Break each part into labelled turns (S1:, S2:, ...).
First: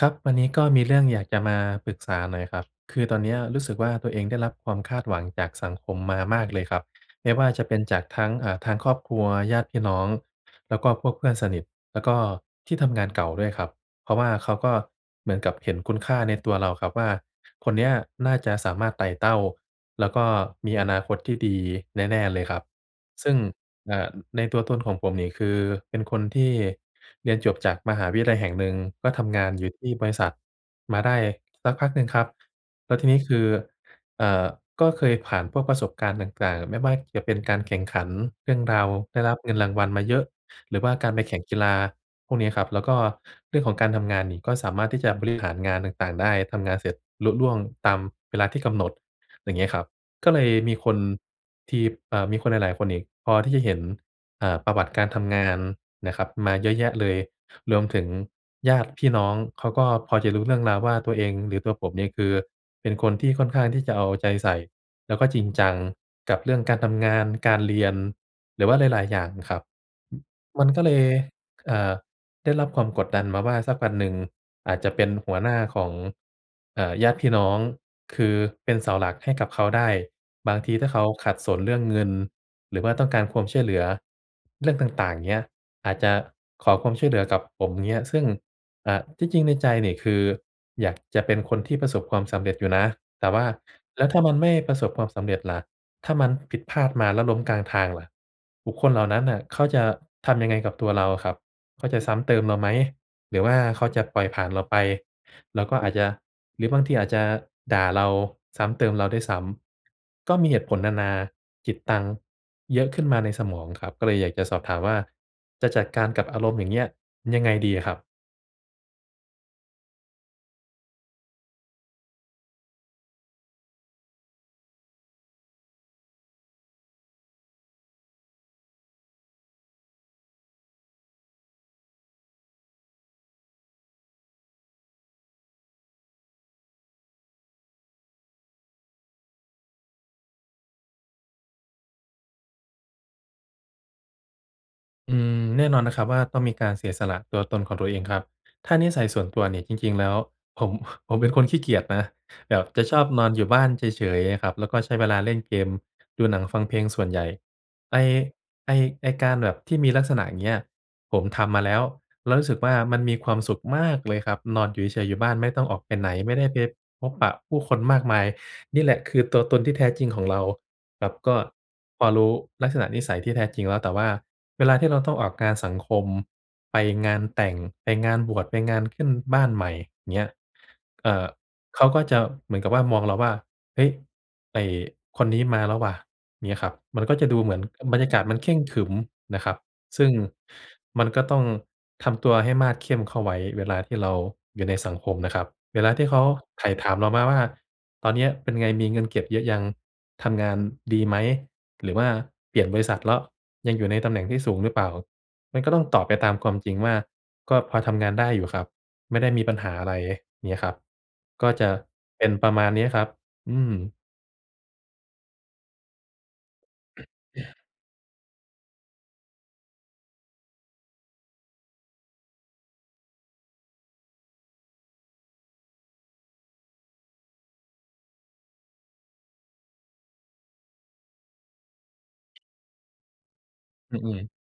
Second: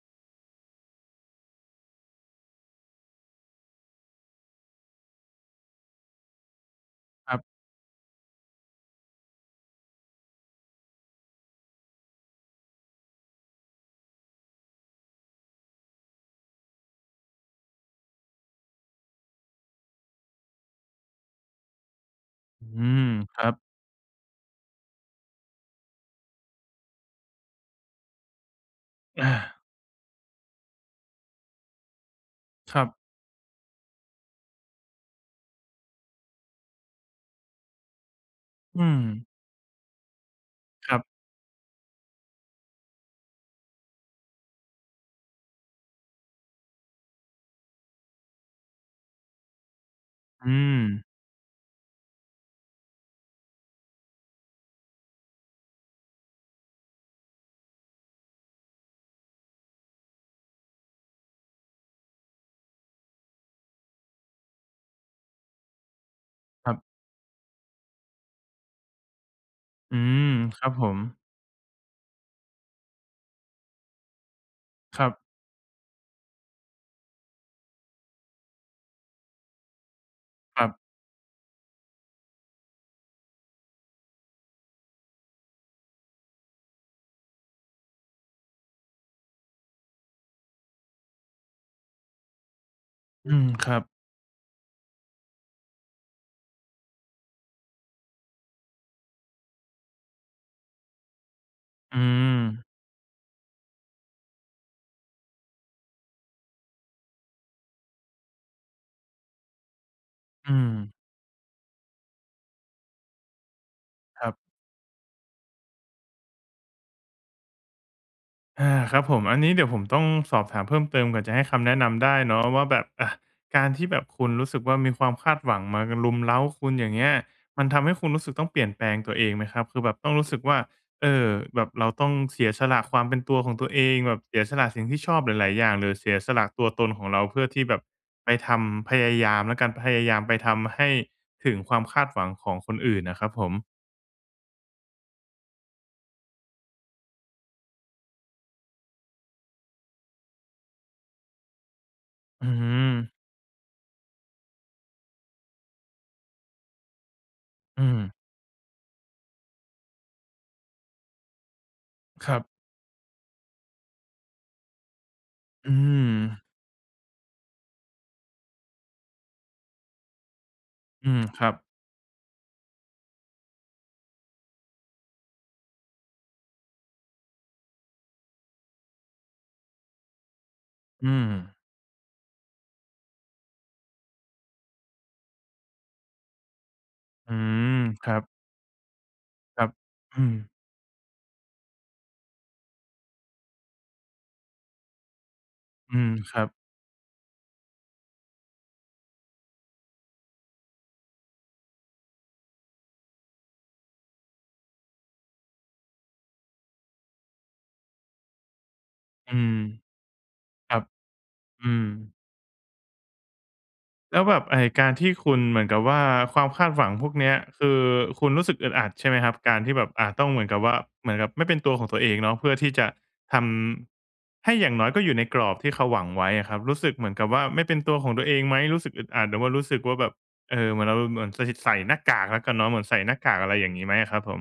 S1: ครับ วันนี้ก็มีเรื่องอยากจะมาปรึกษาหน่อยครับ คือตอนเนี้ยรู้สึกว่า ตัวเองได้รับความคาดหวังจากสังคมมามากเลยครับ ไม
S2: ค
S1: ่
S2: รั
S1: ว
S2: บ
S1: ่าจะเป็นจากทั้ง อ่า ทางครอบครัว ญาติพี่น้อง แล้วก็พวกเพื่อนสนิท แล้วก็ที่ทำงานเก่าด้วยครับ เพราะว่าเขาก็เหมือนกับเห็นคุณค่าในตัวเราครับว่า คนเนี้ยน่าจะสามารถไต่เต้าแล้วก็มีอนาคตที่ดีแน่ ๆ เลยครับ
S2: อืม
S1: ซึ่
S2: ค
S1: ง
S2: รับ
S1: อ่า อือ ในตัวตนของผมนี่คือเป็นคนที่เรียนจบจากมหาวิทยาลัยแห่งหนึ่ง ก็ท
S2: อา
S1: ำงานอยู่ที่บริษัท มาได้สักพักหนึ่งครับ
S2: ครั
S1: แ
S2: บ
S1: ล้วทีนี้คือ เอ่อ ก็เคยผ่านพวกประสบการณ์ต่าง ๆ ไม่ว่าจะเป็นการแข่งขันเรื่องร
S2: อื
S1: าว ได
S2: ม
S1: ้รับเงินรางวัลมาเยอะ หรือว
S2: ค
S1: ่า
S2: รับ
S1: การไปแข่งกีฬา พวกเนี้ยครับ แล้วก็เรื่องของการทำงานนี่ก็สามารถที่จะบริหารงานต่าง ๆ ได้ ทำงานเสร็จลุล่วงตามเวลาที่กำหนด อย่างเงี้ยครับ ก็เล
S2: อ
S1: ย
S2: ื
S1: มีคน
S2: ม
S1: ที่ บ เอ่อ มีคนหลาย ๆ คนอีกพอที่จะเห็น เอ่อ ประวัติการทำงานนะครับมาเยอะแยะเลย รวมถึงญาติพี่น้อง เขาก็พอจะรู้เรื่องราวว่า ตัวเอง หรือตัวผมเนี่ยคือเป็นคนที่ค่อนข้างที่จะเอาใจใส่ แล้วก็จริงจังกับเรื่อง
S2: คร
S1: กา
S2: ับ
S1: รทำงาน การเรียน หรือว่าหลาย ๆ อย่างครับ
S2: อืม ค
S1: มั
S2: รั
S1: น
S2: บ
S1: ก็
S2: ผ
S1: เล
S2: ม
S1: ย เอ่อ ได้รับความกดดันมาว่า สักวันหนึ่งอาจจะเ
S2: ค
S1: ป็
S2: ร
S1: น
S2: ับ
S1: หัวหน้าของ เอ่อ ญาติพี่น้อง คือเป็นเสาหลักให้กับเขาได้ บาง
S2: ครั
S1: ท
S2: บ
S1: ีถ้าเขาขัดสนเรื่องเงิน หรือว่าต้องการความช่วยเหลือเรื่องต่าง ๆ เงี้ย อาจจะขอความช่วยเหลือกับผมเงี้ย ซึ่ง อ่า ที่จริงในใจนี่คืออยากจะเป็นคนที่ประสบความสำเร็จอยู่นะ แต่
S2: อื
S1: ว่า
S2: ม ครับ
S1: แล้วถ้ามันไม่ประสบความสำเร็จล่ะ ถ้ามันผิดพลาดมาแล้วล้มกลางทางล่ะ บุคคลเหล่านั้นน่ะเขาจะทำยังไงกับตัวเราครับ? เขา
S2: อ
S1: จ
S2: ื
S1: ะซ้ำเติมเรา
S2: ม
S1: ไหม? หรือว่าเขาจะปล่อยผ่านเราไป เราก็อาจจะ หรือบางทีอาจจะด่าเรา ซ้ำเติมเราด้วยซ้ำ ก็มี
S2: อื
S1: เหตุผลน
S2: ม
S1: านาจิตตังเยอะขึ้นมาในสมองครับ ก็เลย
S2: ค
S1: อ
S2: ร
S1: ยา
S2: ั
S1: ก
S2: บ
S1: จะสอบถามว่า จะจัดการกับอารมณ์อย่างเงี้ย ยังไงดีอะครับ?
S2: อา ครับผม อันนี้เดี๋ยวผมต้องสอบถามเพิ่มเติม ก่อนจะให้คำแนะนำได้เนาะว่าแบบ อา การที่แบบคุณรู้สึกว่า มีความคาดหวังมา ก รุมเร้าคุณ อย่างเงี้ย มันทำให้คุณรู้สึกต้องเปลี่ยนแปลงตัวเองไหมครับ? คือแบบต้องรู้สึกว่า เออ แบบเราต้องเสียสละความเป็นตัวของตัวเอง แบบเสียสละสิ่งที่ชอบหลาย ๆ อย่าง หรือเสียสละตัวตนของเรา เพื่อที่แบบไปทำ พยายามแล้วกัน พยายามไปทำให้ถึงความคาดหวังของคนอื่นน่ะครับผม
S1: อืม แน่นอนนะครับว่า ต้องมีการเสียสละตัวตนของตัวเองครับ ถ้านิสัยส่วนตัวนี่ จริง ๆ แล้วผม ผมเป็นคนขี้เกียจนะ
S2: อื้
S1: แบ
S2: อฮ
S1: บ
S2: ื
S1: จะชอบ
S2: อ
S1: นอนอยู่บ้านเฉย ๆ อะครับ แล้วก็ใช้เวลาเล่นเกม ดูหนังฟังเพลงส่วนใหญ่
S2: อื
S1: ไอ้
S2: ม
S1: ไอ้ ไอ้การแบบที่มีลักษณะอย่างเงี้ย ผมทำมาแล้ว
S2: ค
S1: แล้
S2: ร
S1: ว
S2: ั
S1: ร
S2: บ
S1: ู้สึกว่า มันมีความสุขมากเลยครับ นอนอยู่เฉย ๆ อยู่บ้านไม่ต้อง
S2: อื
S1: ออกไปไหน ไม่
S2: ม
S1: ได้ไปพบปะผู้คนมากมาย นี่แหละคือตัวตนที่แท้จริงของเรา ค
S2: อ
S1: ร
S2: ื
S1: ับ
S2: ม
S1: ก็
S2: ครับ
S1: พอรู้ลักษณะนิสัยที่แท้จริงแล้ว แต่ว่าเวลาที่เราต้องออกงานสังคม ไปงานแต่ง ไปงานบวช ไปงานขึ้นบ้านใหม่ อย่างเงี้ย เ
S2: อ
S1: อ
S2: ื
S1: ่อ
S2: ม
S1: เขาก็จะ เหมือนกับว่ามองเราว่า "เฮ้ย! ไอ้คนนี้มาแล้วว่ะ" อย่างเงี้ยครับ มันก็จะ
S2: อื
S1: ดูเหมือน
S2: ม
S1: บรรย
S2: ค
S1: า
S2: ร
S1: ก
S2: ั
S1: าศ
S2: บ
S1: มันเคร่งขรึมนะครับ
S2: ครับ
S1: ซึ่ง
S2: อือ
S1: มันก็ต้องทำตัวให้มาดเข้มเข้าไว้ เวลาที่เราอยู่ในสังคมนะครับ เวลา
S2: อื
S1: ที่
S2: ม
S1: เขา
S2: ครับ
S1: ไถ่ถามเรามาว่า "ตอนเนี้ยเป็นไงมีเงินเก็บเยอะยัง? ทำงานดีไหม? หรือว่าเปลี่ยนบริษัทเลาะ ยังอยู่ในตำแหน่งที่สูงหรือเปล่า?" มันก็ต้องตอบไปตามความจริงว่า "ก็พอทำงานได้อยู่ครับ ไม่ได้
S2: อื
S1: มีป
S2: ม
S1: ัญหาอะไร" เงี้ยค
S2: ค
S1: รั
S2: ร
S1: บ
S2: ับ
S1: ก็จ
S2: อื
S1: ะ
S2: ม
S1: เป็นประมาณนี้ครับ อืม
S2: แล้วแบบไอ้การที่คุณ เหมือนกับว่า ความคาดหวังพวกเนี้ย คือคุณรู้สึกอึดอัดใช่ไหมครับ? การที่แบบ อา ต้องเหมือนกับว่า เหมือนกับไม่เป็นตัวของตัวเองเนาะ เพื่อที่จะทำ ให้อย่างน้อยก็อยู่ในกรอบที่เขาหวังไว้อะครับ รู้สึกเหมือนกับว่าไม่เป็นตัวของตัวเองไหม? รู้สึกอึดอัดหรือว่ารู้สึกว่าแบบ เอ่อ เหมือนเรา เหมือนใส่ ใส่หน้ากากแล้วกันเนาะ เหมือนใส่หน้ากาก อะไรอย่างงี้ไห
S1: อ
S2: ม
S1: ื
S2: อะครั
S1: อ
S2: บ
S1: ๆ
S2: ผม?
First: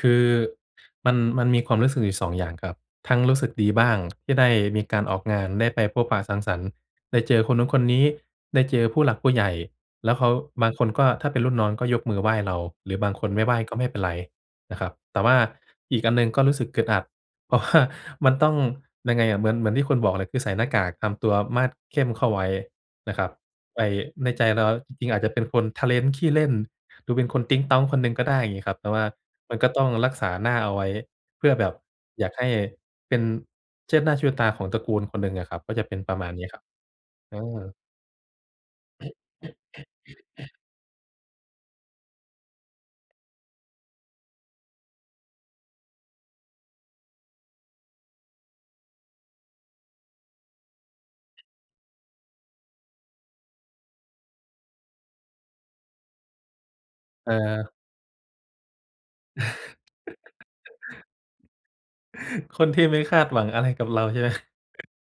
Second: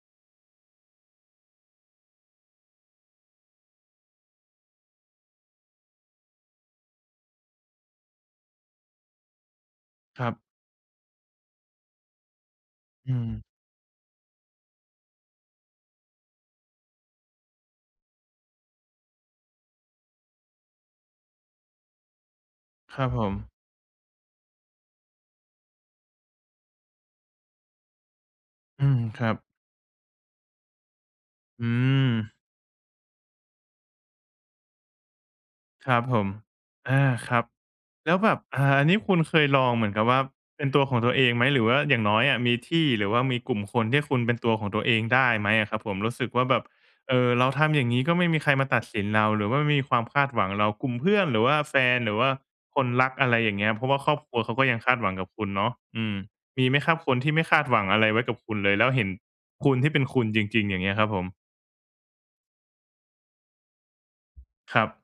S1: คือมัน มันมีความรู้สึกอยู่ 2 อย่างครับ ทั้งรู้สึกดีบ้าง ที่ได้มีการออกงาน ได้ไปพบปะสังสรรค์ ได้เจอคนนู้นคนนี้ ได้เจอผู้หลักผู้ใหญ่ แล้ว
S2: ค
S1: เข
S2: ร
S1: า
S2: ับ
S1: บางคนก็ ถ้าเป็นรุ่นน้องก็ยกมือไหว้เรา หรือบ
S2: อ
S1: า
S2: ื
S1: งคนไ
S2: ม
S1: ม่ไหว้ก็ไม่เป็นไรนะครับ แต่ว่าอีกอันหนึ่งก็รู้สึกอึดอัด เพราะว่า มันต้อง ยังไงอะ เหมือน เหมือนที่คุณบอกเลย คือใส่หน้ากาก ทำตัวมาดเข้มเข้าไว้
S2: ครับ
S1: นะ
S2: ผ
S1: ครับ
S2: ม
S1: ไอ่ ในใจเราจริง ๆ อาจจะเป็นคนทะเล้น ขี้เล่น ดูเป็นคนติ๊งต๊องคนหนึ่งก็ได้ อย่างงี้ครับ
S2: อื
S1: แต่ว
S2: ม
S1: ่า
S2: ครับ
S1: มันก็ต้องรักษาหน้าเอาไว้เพื่อแ
S2: อ
S1: บ
S2: ื
S1: บอยา
S2: ม
S1: กให้เป็น เชิดหน้าชูตาของตระกูลคนหนึ่งอะครับ ก็จะ
S2: ค
S1: เ
S2: ร
S1: ป็
S2: ั
S1: น
S2: บ
S1: ปร
S2: ผ
S1: ะม
S2: ม
S1: าณนี้ครับ
S2: อา ค
S1: เ
S2: ร
S1: อ
S2: ับ
S1: อ
S2: แล้วแบบ อ่า อันนี้คุณเคยลองเหมือนกับว่า เป็นตัวของตัวเองไหม? หรือว่าอย่างน้อยอะมีที่ หรือว่ามีกลุ่มคนที่คุณเป็นตัวของตัวเองได้ไหมอะครับผม? รู้สึกว่าแบบ เอ่อ เราทำอย่างงี้ก็ไม่มีใครมาตัดสินเรา หรือว่าไม่มีความคาดหวังเรา กลุ่มเพื่อน หรือว่าแฟน หรือว่าคนรัก อะไรอย่างเงี้ย เพราะว่าครอบครัวเขาก็ยังคาดหวังกับคุณเนาะ อืม มีไหมครับ? คนที่ไม่คาด
S1: เออ
S2: หวังอะไรไว้กับคุณเลย แล้วเห็นคุณที่เป็นคุณจริง ๆ อย่างเงี้ยครับผม
S1: คนที่ไม่คาดหวังอะไรกับเราใช่ ไหม?
S2: ครับ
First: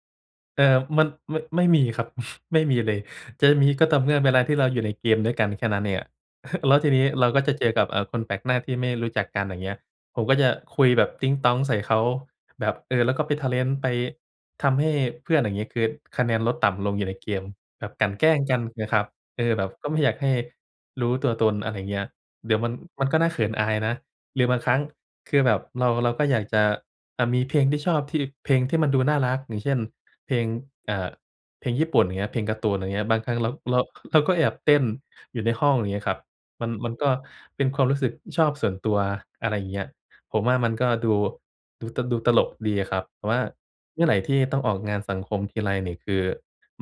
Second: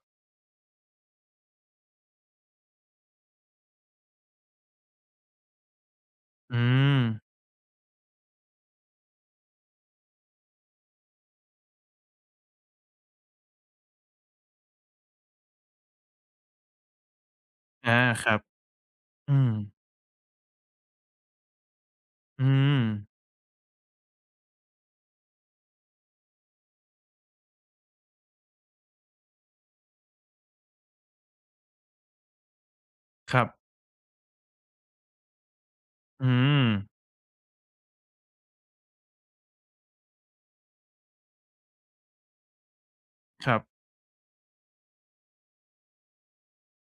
S1: เอ่อ มัน ม ไม่มีครับ ไม่มีเลย จะมีก็ต่อเมื่อเวลาที่เราอยู่ในเกมด้วยกัน แค่นั้นเองอะ
S2: อื
S1: แล้วทีนี้
S2: ม
S1: เราก็จะเจอกับ อ่า คนแปลกหน้าที่ไม่ได้รู้จักกัน อย่างเงี้ย ผมก็จะคุยแบบติ๊งต๊องใส่เขา แบบ เออ แล้วก็ไปทะเล้น ไปทำให้เพื่อน อย่างงี้ คือคะแนนลดต่ำลงอยู่ในเกม แบ
S2: อ
S1: บ
S2: า
S1: กลั่นแ
S2: ค
S1: กล
S2: ร
S1: ้
S2: ั
S1: ง
S2: บ
S1: กัน งี้ครับ
S2: อื
S1: เอ
S2: ม
S1: อ แบบก็ไม่อยากให้รู้ตัวตน อะไรเงี้ย
S2: อื
S1: เดี๋ยวมัน ม
S2: ม
S1: ันก็น่าเขินอายนะ หรือบางครั้งคือแบบเรา เราก็อยากจะ อ่า มีเพลงที่ชอบที่ เพลงที่มันดูน่ารัก อย่างเช่น เพลง เอ่อ เพลงญี่ปุ่น อย่างเงี้ย เพลงการ์ตูน อย่างเงี้ย บางครั
S2: ค
S1: ้ง
S2: รั
S1: เรา
S2: บ
S1: เรา เราก็แอบเต้นอยู่ในห้อง อย่างเงี้ยครับ
S2: อื
S1: มัน
S2: ม
S1: มันก็เป็นความรู้สึก อือ ชอบส่วนตัว อะไรอย่างเงี้ย ผมว่ามันก็ดู ดูตะ ดูตลกดีอะครับ แต่ว่า
S2: ครับ
S1: เมื่อไรที่ต้องออกงานสังคมทีไรนี่คือ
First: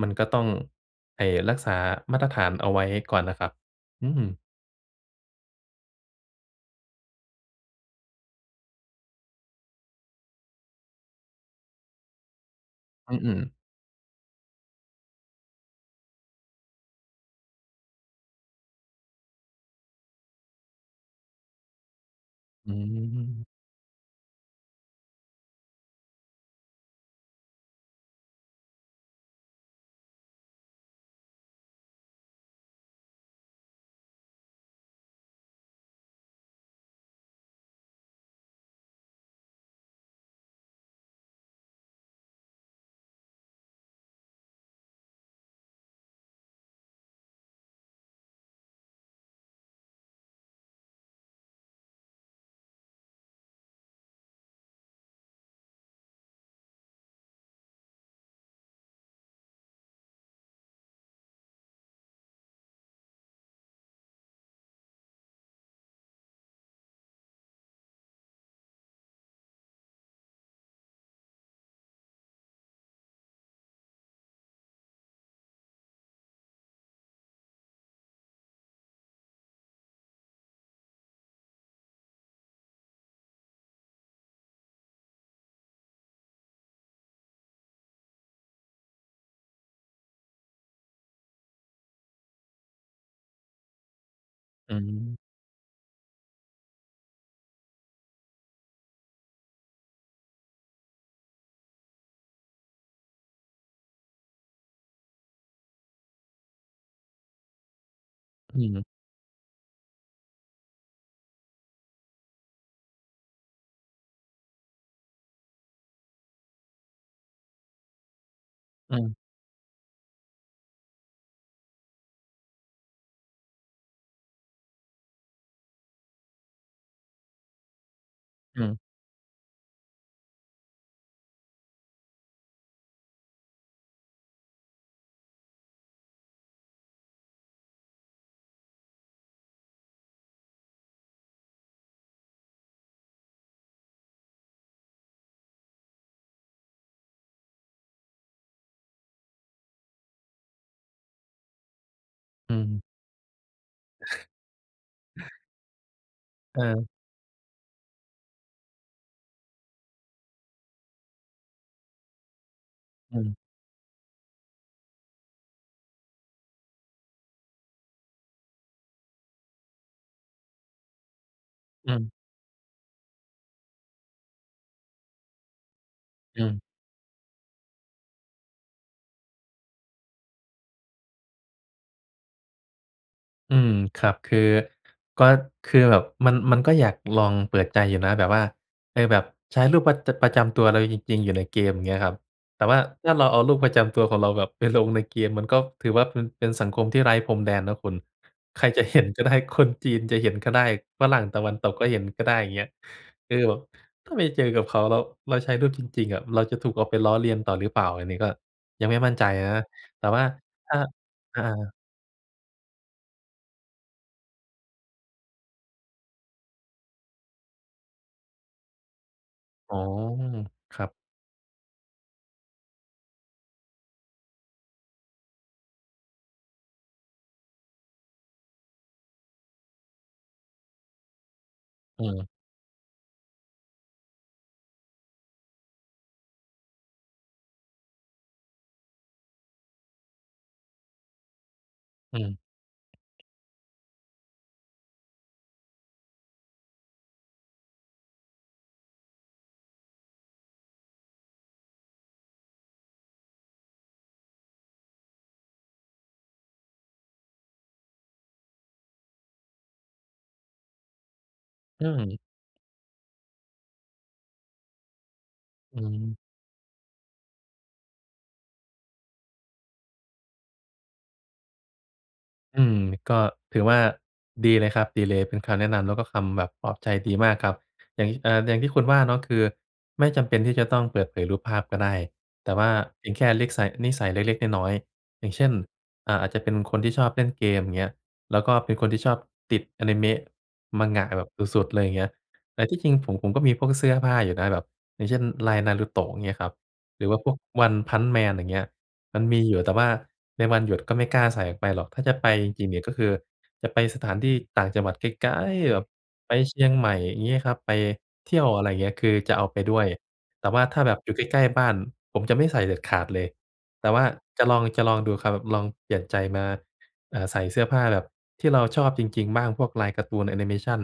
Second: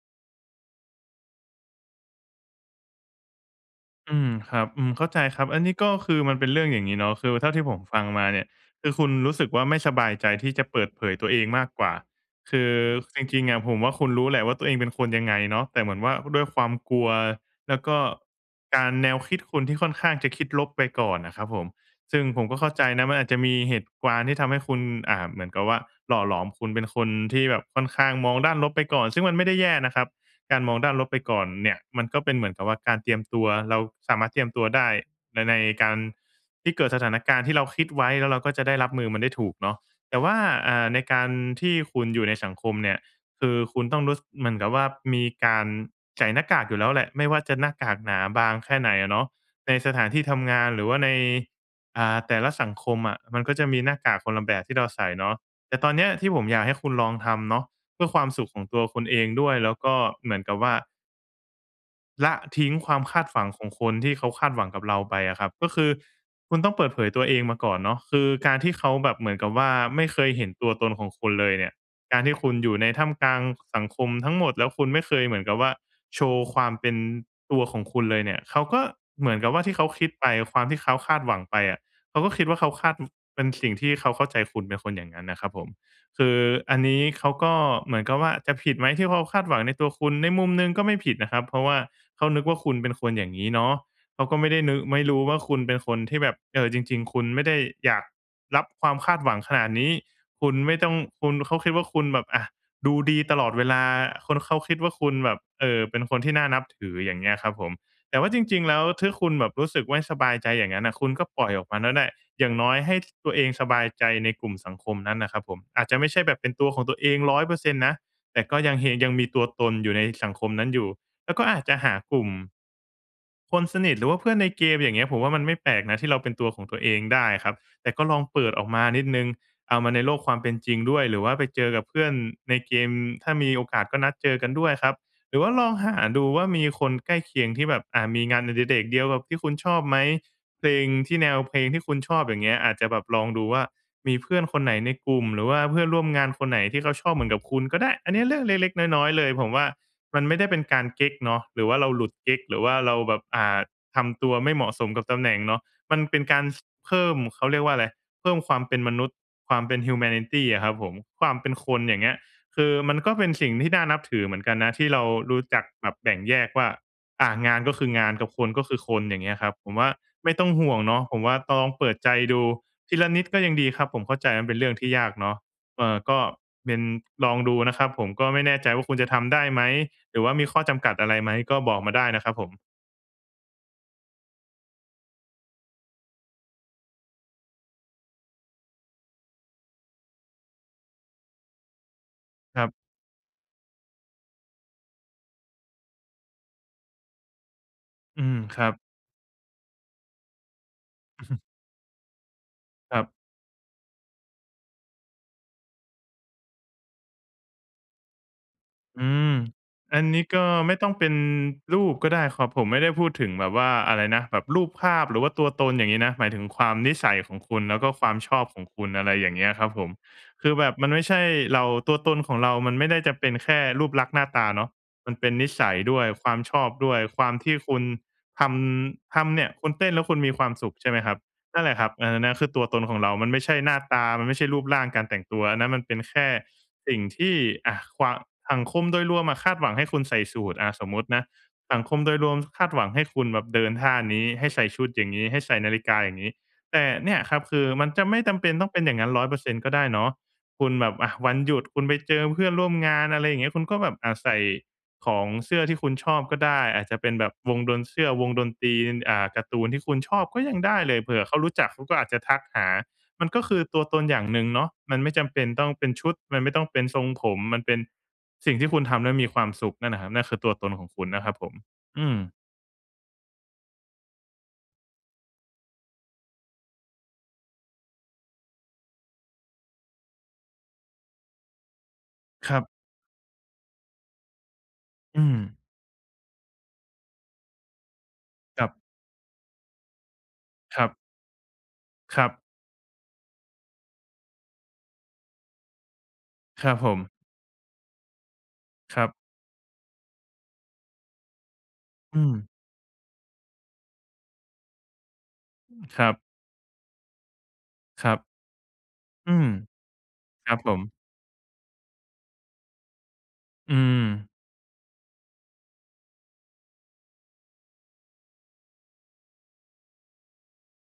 S1: มันก็ต้อง ไอ้ รักษามาตรฐานเอาไว้ก่อนน่ะครับ อื
S2: อืม
S1: ม
S2: ครับ อืม เข้าใจครับ อันนี้ก็คือมันเป็นเรื่องอย่างงี้เนาะ คือเท่าที่ผมฟังมาเนี่ย คือคุณรู้สึกว่า ไม่สบายใจที่จะเปิดเผยตัวเองมากกว่า คือ
S1: อ
S2: ค
S1: ื
S2: จ
S1: อ
S2: ริง ๆ
S1: ๆ
S2: อะผมว่า คุณรู้แหละว่า ตัวเองเป็นคนยังไงเนาะ แต่เหมือนว่าด้วยความกลัว แล้วก็การ แนวคิดคุณที่ค่อนข้างจะคิดลบไปก่อนน่ะครับผม ซึ่งผมก็เข้
S1: อ
S2: า
S1: ื
S2: ใจนะมันอาจจะ
S1: ม
S2: มีเหตุการณ์ ที่ทำให้คุณ อ่า เหมือนกับว่า หล่อหลอมคุณเป็นคนที่แบบค่อนข้างมองด้านลบไปก่อน ซึ่งมันไม่ได้แย่นะครับการมองด้านลบไปก่อนเนี่ย มันก็เป็นเหมือนกับว่า การเตรียมตัว เราสามารถเตรียมตัวได้ใน ในการที่เกิดสถานการณ์ที่เราคิดไว้ แล้วเราก็จะได้รับมือมันได้ถูกเนาะ แต่ว่า อ่า ในการที่คุณอยู่ในสังคมเนี่ย คือคุณต้องรู้ ส เหมือนกับว่า มีการใส่หน้ากากอยู่แล้วแหละ ไม่ว่าจะหน้ากากหนาบางแค่ไหนอะเนาะ ในสถานที่ทำงานหรือว่าใน อ่า แต่ละสังคมอะ มันก็จะมีหน้ากากคนละแบบที่เราใส่เนาะ แต่ตอนเนี้ยที่ผมอยากให้คุณลองทำเนาะ เพื่อความสุขของตัวคุณเองด้วยแล้วก็เหมือนกับว่า ละทิ้งความคาดหวังของคนที่เขาคาดหวังกับเราไปอะครับ ก็คือคุณต้องเปิดเผยตัวเองมาก่อนเนาะ คือการที่เขาแบบเหมือนกับว่า ไม่เคยเห็นตัวตนของคุณเลยเนี่ย การที่คุณอยู่ในท่ามกลางสังคมทั้งหมด แล้วคุณไม่เคยเหมือนกับว่า โชว์ความเป็นตัวของคุณเลยเนี่ย เขาก็เหมือนกับว่าที่เขาคิดไป ความที่เขาคาดหวังไปอะ เขาก็คิดว่าเขาคาด เป็นสิ่งที่เขาเข้าใจคุณเป็นคนอย่างนั้นน่ะครับผม คืออันนี้เขาก็เหมือนกับว่า จะผิดไหมที่เขาคาดหวังในตัวคุณ? ในมุมหนึ่งก็ไม่ผิดนะครับ เพราะว่าเขานึกว่าคุณเป็นคนอย่างงี้เนาะ เขาก็ไม่ได้
S1: อ
S2: นึก ไม่ร
S1: ืม
S2: ู้ว่าคุณเป็นคนที่แบบ เอ่อ จริง ๆ คุณไม่ได้อยากรับความคาดหวังขนาดนี้ คุณไม่ต้อง คุณ เขาคิดว่าคุณแบบ อะ ดูดีตลอดเวลา คนเขาคิดว่าคุณแบบ เอ่อ เป็นคนที่น่านับถือ อย่างเงี้ยครับผม แต่ว่าจ
S1: อื
S2: ริง ๆ แล้
S1: ม
S2: วถ้าคุณแบบรู้สึกว่าสบายใจอย่างงั้นน่ะ คุณก็ปล่อยออกมาน่ะแหละ อย่างน้อยให้ ตัวเองสบายใจในกลุ่มสังคมนั้นน่ะครับผม อาจจะไม่ใช่แบบเป็นตัวของตัวเอง 100% นะ แต่ก็ยังเฮ
S1: อ
S2: ยั
S1: ื
S2: ง
S1: ม
S2: มีตัวตนอยู่ในสังคมนั้นอยู่ แล้วก็อาจจะหากลุ่ม คนสนิท หรือว่าเพื่อนในเกม อย่างเงี้ย ผมว่ามันไม่แปลกนะที่เราเป็นตัวของตัวเองได้ครับ แต่ก็ลองเปิด
S1: อื
S2: ออก
S1: ม
S2: มานิดหนึ่ง เอามาในโลกความเป็นจริงด้วย หรือว่าไปเจอกับเพื่อนในเกม ถ้ามีโอกาสก็นัดเจอกันด้วยครับ หรือว่าลองหาดูว่า มีคนใกล้เคียงที่แบบ อะ มีงานอดิเรกเดียวกับที่คุณชอบไหม เพลงที่ แนวเพลงที่คุณชอบ อย่างเงี้ย อาจจะแบบลองดูว่า มีเพื่อนคนไหนในกลุ่ม หรือว่าเพื่อนร่วมงานคนไหนที่เขาชอบเหมือนกับคุณก็ได้ อันเนี้ยเรื่องเล็ก ๆ น้อย ๆ เลย ผมว่ามันไม่ได้เป็นการเก๊กเนาะ หรือว่าเราหลุดเก๊ก
S1: อื
S2: หรือว่า
S1: ม
S2: เราแบบ อ่า ทำตัวไม่เหมาะสมกับตำแหน่งเนาะ มันเป็นการ ส
S1: เออ
S2: เพิ่ม เขาเรียกว่าอะไร เพิ่มความเป็นมนุษย์ ความเป็น humanity อะครับผม ความเป็นคน อย่างเงี้ย คือมันก็
S1: อื
S2: เป็น
S1: ม
S2: สิ่งที่น่านับถือเหมือนกันนะ ที่เรารู้จักแบบแบ่งแยกว่า อ่า งานก็คืองาน กับคนก็คือคน อย่างเงี้ยครับ ผมว่าไม่ต้องห่วงเนาะ ผมว่าต้องลองเป
S1: อื
S2: ิดใจ
S1: ม
S2: ดูทีละนิดก็ยังดีครับ ผมเข้าใจว่ามันเป็นเรื่องที่ยากเนาะ เอ่อ ก็
S1: อืม
S2: เป็น ลองดูนะครับ ผมก็ไม่แน่ใจว่าคุณจะทำได้ไหม? หรือว่ามีข้อจำกัดอะไรไหม? ก็บอกมาได้นะครับผม
S1: อืม ครับ คือ ก็ คือแบบมัน มันก็อยากลองเปิดใจอยู่นะ แบบว่า เออ แบบใช้รูปประ รูปประจำตัวเราจริง ๆ อยู่ในเกมเงี้ยครับ
S2: ค
S1: แต่
S2: รับ
S1: ว่า ถ้าเราเอารูปประจำตัวของเราแบบไปลงในเกมมันก็ถือว่า เป็นสังคมที่ไร้พรมแดนนะคุณ
S2: อืม ค
S1: ใค
S2: ร
S1: ร
S2: ับ
S1: จะเห็นก็ได้ คนจีนจะเห็นก็ได้ ฝรั่งตะวันตกก็เห็น ก็ได้อย่างเงี้ย
S2: ครับ
S1: คือแบบ ถ้าไปเจอกับเขาแล้ว เราใช้รูปจริง ๆ อะ เราจะถูกเอาไปล้อเลียนต่อ หรือเปล่าอันนี้ ก็ ยังไม่
S2: อ
S1: ม
S2: ื
S1: ั่นใจ
S2: ม
S1: อะนะ
S2: อ
S1: แ
S2: ั
S1: ต่
S2: นน
S1: ว่
S2: ี
S1: า
S2: ้ ก็
S1: ถ
S2: ไม
S1: ้า
S2: ่ต้องเป็น
S1: อา
S2: รูปก็ได้ครับ ผมไม่ได้พูดถึงแบบว่า อะไรนะ แบบ รูปภาพ หรือว่า ตัวตนอย่างงี้นะ หมายถึงความนิสัยของคุณ แล้วก็ความชอบของคุณ อะไรอย่างเงี้ยครับ
S1: อ๋อ
S2: ผม คือแบ
S1: ค
S2: บ
S1: ร
S2: ม
S1: ั
S2: ัน
S1: บ
S2: ไม่ใช่เรา ตัวตนของเรามันไม่ได้จะเป็นแค่รูปลักษณ์ หน้าตาเนาะ มันเป็นนิสัยด้วย ความชอบด้วย ความที่คุณทำ ทำเนี่ย คุณเต้นแล้ว คุณมีความสุข ใช่ไหมครับ นั่นแหละครับ
S1: อื
S2: อันนั้
S1: ม
S2: นนะ คือตัวตนของเรา มันไม่ใช่หน้าตา มันไม่ใช่รูปร่าง การแต่งตัว อันนั้นมันเป็นแค่สิ่งที่อะความ สังคมโดยรวมอะ คาดหวังให้คุณใส่สูทอะ สมมุตินะ สังคมโด
S1: อื
S2: ยรว
S1: ม
S2: มคาดหวังให้คุณแบบเดินท่านี้ ให้ใส่ชุดอย่างงี้ ให้ใส่นาฬิกาอย่างงี้ แต่เนี่ยครับ คือ มันจะไม่จำเป็น ต้องเป็นอย่างนั้น 100% ก็ได้เนาะ คุณแบบอะ วันหยุดคุณไปเจอเพื่อนร่วมงาน อะไรอย่างเงี้ย คุณก็แบบ อ่า ใส่ ของเสื้อที่คุณชอบก็ได้ อาจจะเป็นแบบวงดน เสื้อวงดนตรี อ่า การ์ตูนที่คุณชอบก็ยังได้เลย เผื่อเขารู้จักเข
S1: อ
S2: า
S1: ื
S2: ก็อาจ
S1: ม
S2: จะทักหา มันก็คือตัวตนอย่างหนึ่งเนาะ มันไม่จำเป็นต้อง
S1: อื
S2: เป็นชุ
S1: ม
S2: ด มันไม่ต้องเป็นทรงผม มันเป็น สิ่งที่คุณทำแล้ว มีความสุขนั่นแหละครับ นั่นคือ ตัวตนของคุณนะครับผม อืม
S1: อืม ก็ถือว่า ดีเลยครับ ดีเลยเป็นคำแนะนำแล้ว ก็คำปลอบใจดีมากครับ อย่างที่ อ่า อย่างที่คุณว่าเนาะ ก็คือ ไม่จำเป็นที่จะต้องเปิดเผยรูปภาพก็ได้ แต
S2: ค
S1: ่
S2: รั
S1: ว
S2: บ
S1: ่า เพียงแค่เล็กสัย นิสัยเล็ก ๆ น้อย
S2: อื
S1: ๆ อย่างเช่น
S2: ม
S1: เอ่อ อาจจะเป็นคนที่ชอบเล่นเกมเงี้ย แล้วก็
S2: คร
S1: เ
S2: ั
S1: ป็
S2: บ
S1: นคนที่ชอบติดอานิเมะ
S2: ครับ
S1: Manga แบบสุด ๆ เลย อย่างเงี้ย
S2: ครับ
S1: แต่ที่จริงผม ผมก็มีพวกเสื้อผ้าอยู่นะ แบบ อย่างเช่น ลายนารูโตะเงี้ยครับ
S2: ครับผ
S1: หร
S2: ม
S1: ือว่า พวกวันพันช์แมนอย่างเงี้ย
S2: ครับ
S1: มันมีอยู่ แต่ว่าในวันหยุด ก็ไม่กล้าใส่ไปหรอก ถ้าจะ
S2: อื
S1: ไป
S2: ม
S1: จริง ๆ เนี่ย ก็คือ จะไปสถานที่ต่างจังหวัดไกล ๆ แบบ
S2: ครับ
S1: ไปเชียงใหม่งี้ครับ ไป
S2: ครับ
S1: เที่ยว อะไรอย่างเงี้ย คือ
S2: อ
S1: จ
S2: ื
S1: ะเอ
S2: ม
S1: าไปด้วย แต
S2: ค
S1: ่
S2: รั
S1: ว
S2: บ
S1: ่า
S2: ผ
S1: ถ้าแ
S2: ม
S1: บบอยู่ใกล้ ๆ บ้านผมจะไม่ใส่เด็ดขาดเลย
S2: อื
S1: แต่ว่า
S2: ม
S1: จะลอง จะลองดูครับ ลองเปลี่ยนใจมา เอ่อ ใส่เสื้อผ้าแบบที่เราชอบจริง ๆ บ้าง พวกลายการ์ตูนแอนิเมชัน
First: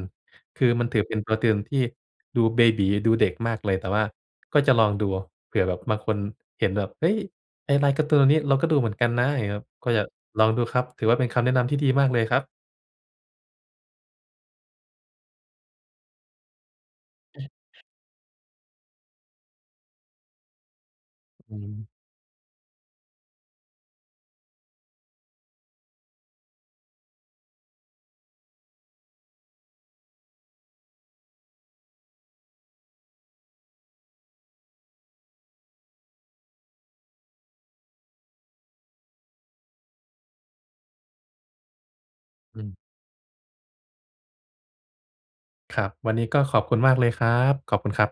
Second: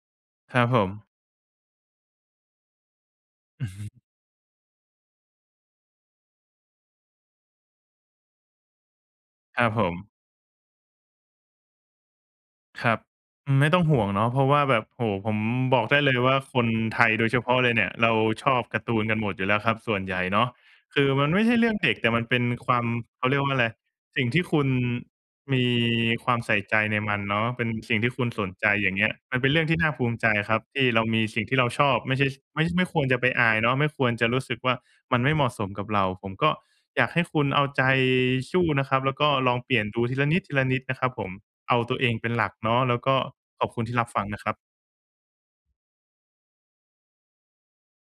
S2: คร
S1: ค
S2: ั
S1: ื
S2: บ
S1: อ
S2: ผ
S1: มันถื
S2: ม
S1: อเป็นการ์ตูนที่ ดูเบบี๋ ดูเด็กมากเลย แต่ว่าก็จะลองดู เผื่อแบบบางคน เห็นแบบ เฮ้ย ไอ้ลายการ์ตูนนี้ เราก็ดูเหมือนกันนะ อย่างเงี้ย
S2: ค
S1: คร
S2: ร
S1: ับ
S2: ับผ
S1: ก็อยาก
S2: ม
S1: ลองดูครับ ถือว่า เป็นคำแนะนำที่ดีมากเลยครับ
S2: ครับ อืม ไม่ต้องห่วงเนาะ เพราะว่า แบบ โอ้ ผมบอกได้เลยว่า คนไทยโดยเฉพาะเลยเนี่ย เราชอบการ์ตูนกันหมดอยู่แล้วครับ ส่วนใหญ่เนาะ คือมันไม่ใ
S1: อ
S2: ช
S1: ื
S2: ่เรื่องเ
S1: ม
S2: ด็ก แต่มันเป็นความ เขาเรียกว่าอะไร สิ่งที่คุณ มีความใส่ใจในมันเนาะ เป็นสิ่งที่คุณสนใจ อย่างเงี้ย มันเป็นเรื่องที่น่าภูมิใจครับ ที่เรามีสิ่งที่เราชอบ ไม่ใช่ ไม่ ไม่ควรจะไปอายเนาะ ไม่ควรจะรู้สึกว่า มันไม่เหมาะสมกับเรา ผมก็อยากให้คุณเอาใจสู้นะครับแล้ว ก็ลองเปลี่ยนดู ทีละนิด ทีละนิดนะครับผม เอาตัวเองเป็นหลัก
S1: อื
S2: เ
S1: ม
S2: นาะแล้ว ก็ขอบคุณที่รับฟังนะครับ
S1: ครับ วันนี้ก็ขอบคุณมากเลยครับ ขอบคุณครับ